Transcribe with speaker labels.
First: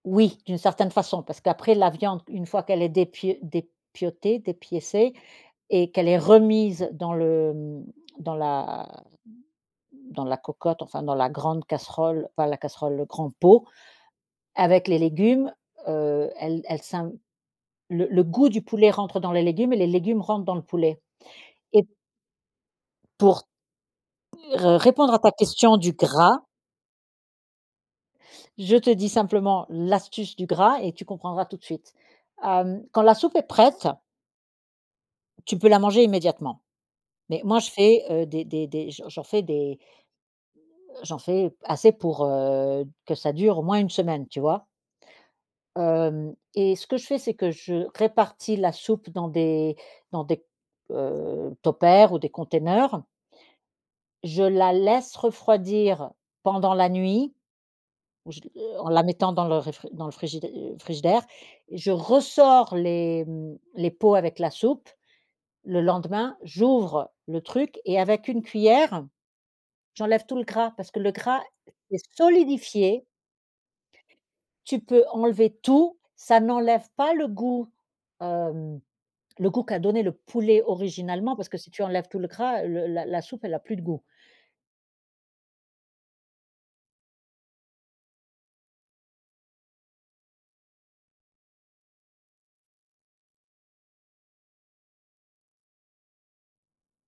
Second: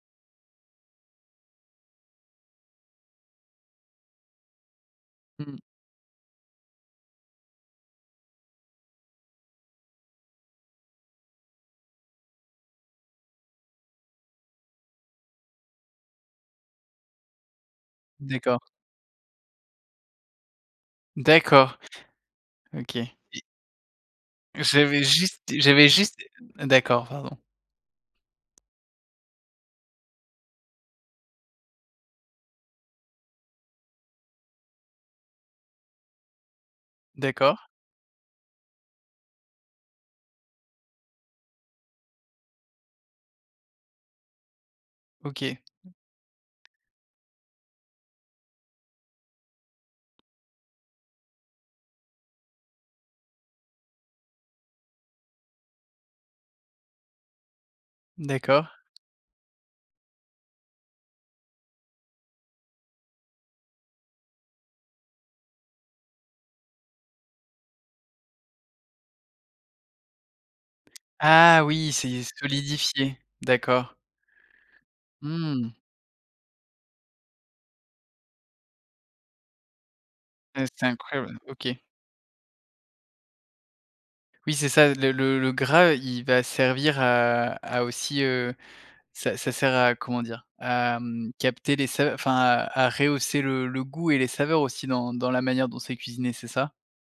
Speaker 1: Oui, d'une certaine façon, parce qu'après la viande, une fois qu'elle est dépio dépiotée, dépiécée
Speaker 2: Mmh mh.
Speaker 1: et qu'elle est remise dans le, mmh, dans la dans la cocotte, enfin, dans la grande casserole enfin la casserole, le grand pot, avec les légumes, heu, elle elle s'imp le le goût du
Speaker 2: D'accord.
Speaker 1: poulet rentre dans les légumes et les légumes rentrent dans le poulet
Speaker 2: D'accord.
Speaker 1: et p
Speaker 2: OK et
Speaker 1: pour r
Speaker 2: J'avais
Speaker 1: répondre à ta
Speaker 2: juste
Speaker 1: question
Speaker 2: j'avais
Speaker 1: du
Speaker 2: juste
Speaker 1: gras
Speaker 2: d'accord, pardon.
Speaker 1: je te dis simplement l'astuce du gras et tu comprendras tout de suite. Hem, quand la soupe est prête tu peux la manger immédiatement. Mais moi,
Speaker 2: D'accord.
Speaker 1: je fais, heu, des des des j'en j'en fais des heu, j'en fais assez pour, heu, que ça dure au moins 1 semaine, tu vois?
Speaker 2: OK.
Speaker 1: hem, et ce que je fais, c'est que je répartis la soupe dans des dans des, heu, tupper ou des conteneurs je la laisse refroidir pendant la nuit, ou je l
Speaker 2: D'accord.
Speaker 1: en la mettant dans le réfri dans le frigidai frigidaire et je ressors les, mmh, les pots avec la soupe, le lendemain. J'ouvre le truc et avec une cuillère, j'enlève tout le gras parce que le gras
Speaker 2: Ah oui!
Speaker 1: est
Speaker 2: C'est
Speaker 1: solidifié
Speaker 2: solidifié, d'accord.
Speaker 1: tu peux enlever
Speaker 2: Mmh.
Speaker 1: tout, ça n'enlève pas le goût. Hem, le goût qu'a donné le poulet
Speaker 2: Heu, c'est
Speaker 1: originalement
Speaker 2: incroyable,
Speaker 1: parce que si
Speaker 2: OK.
Speaker 1: tu enlèves tout le gras, le la la soupe elle a plus de goût.
Speaker 2: Oui, c'est ça. Le le le gras, il va servir à à aussi, heu ça ça sert à comment dire? À, mmh, capter les sa enfin à à rehausser le le goût et les saveurs aussi dans dans la manière dont c'est cuisiné, c'est ça?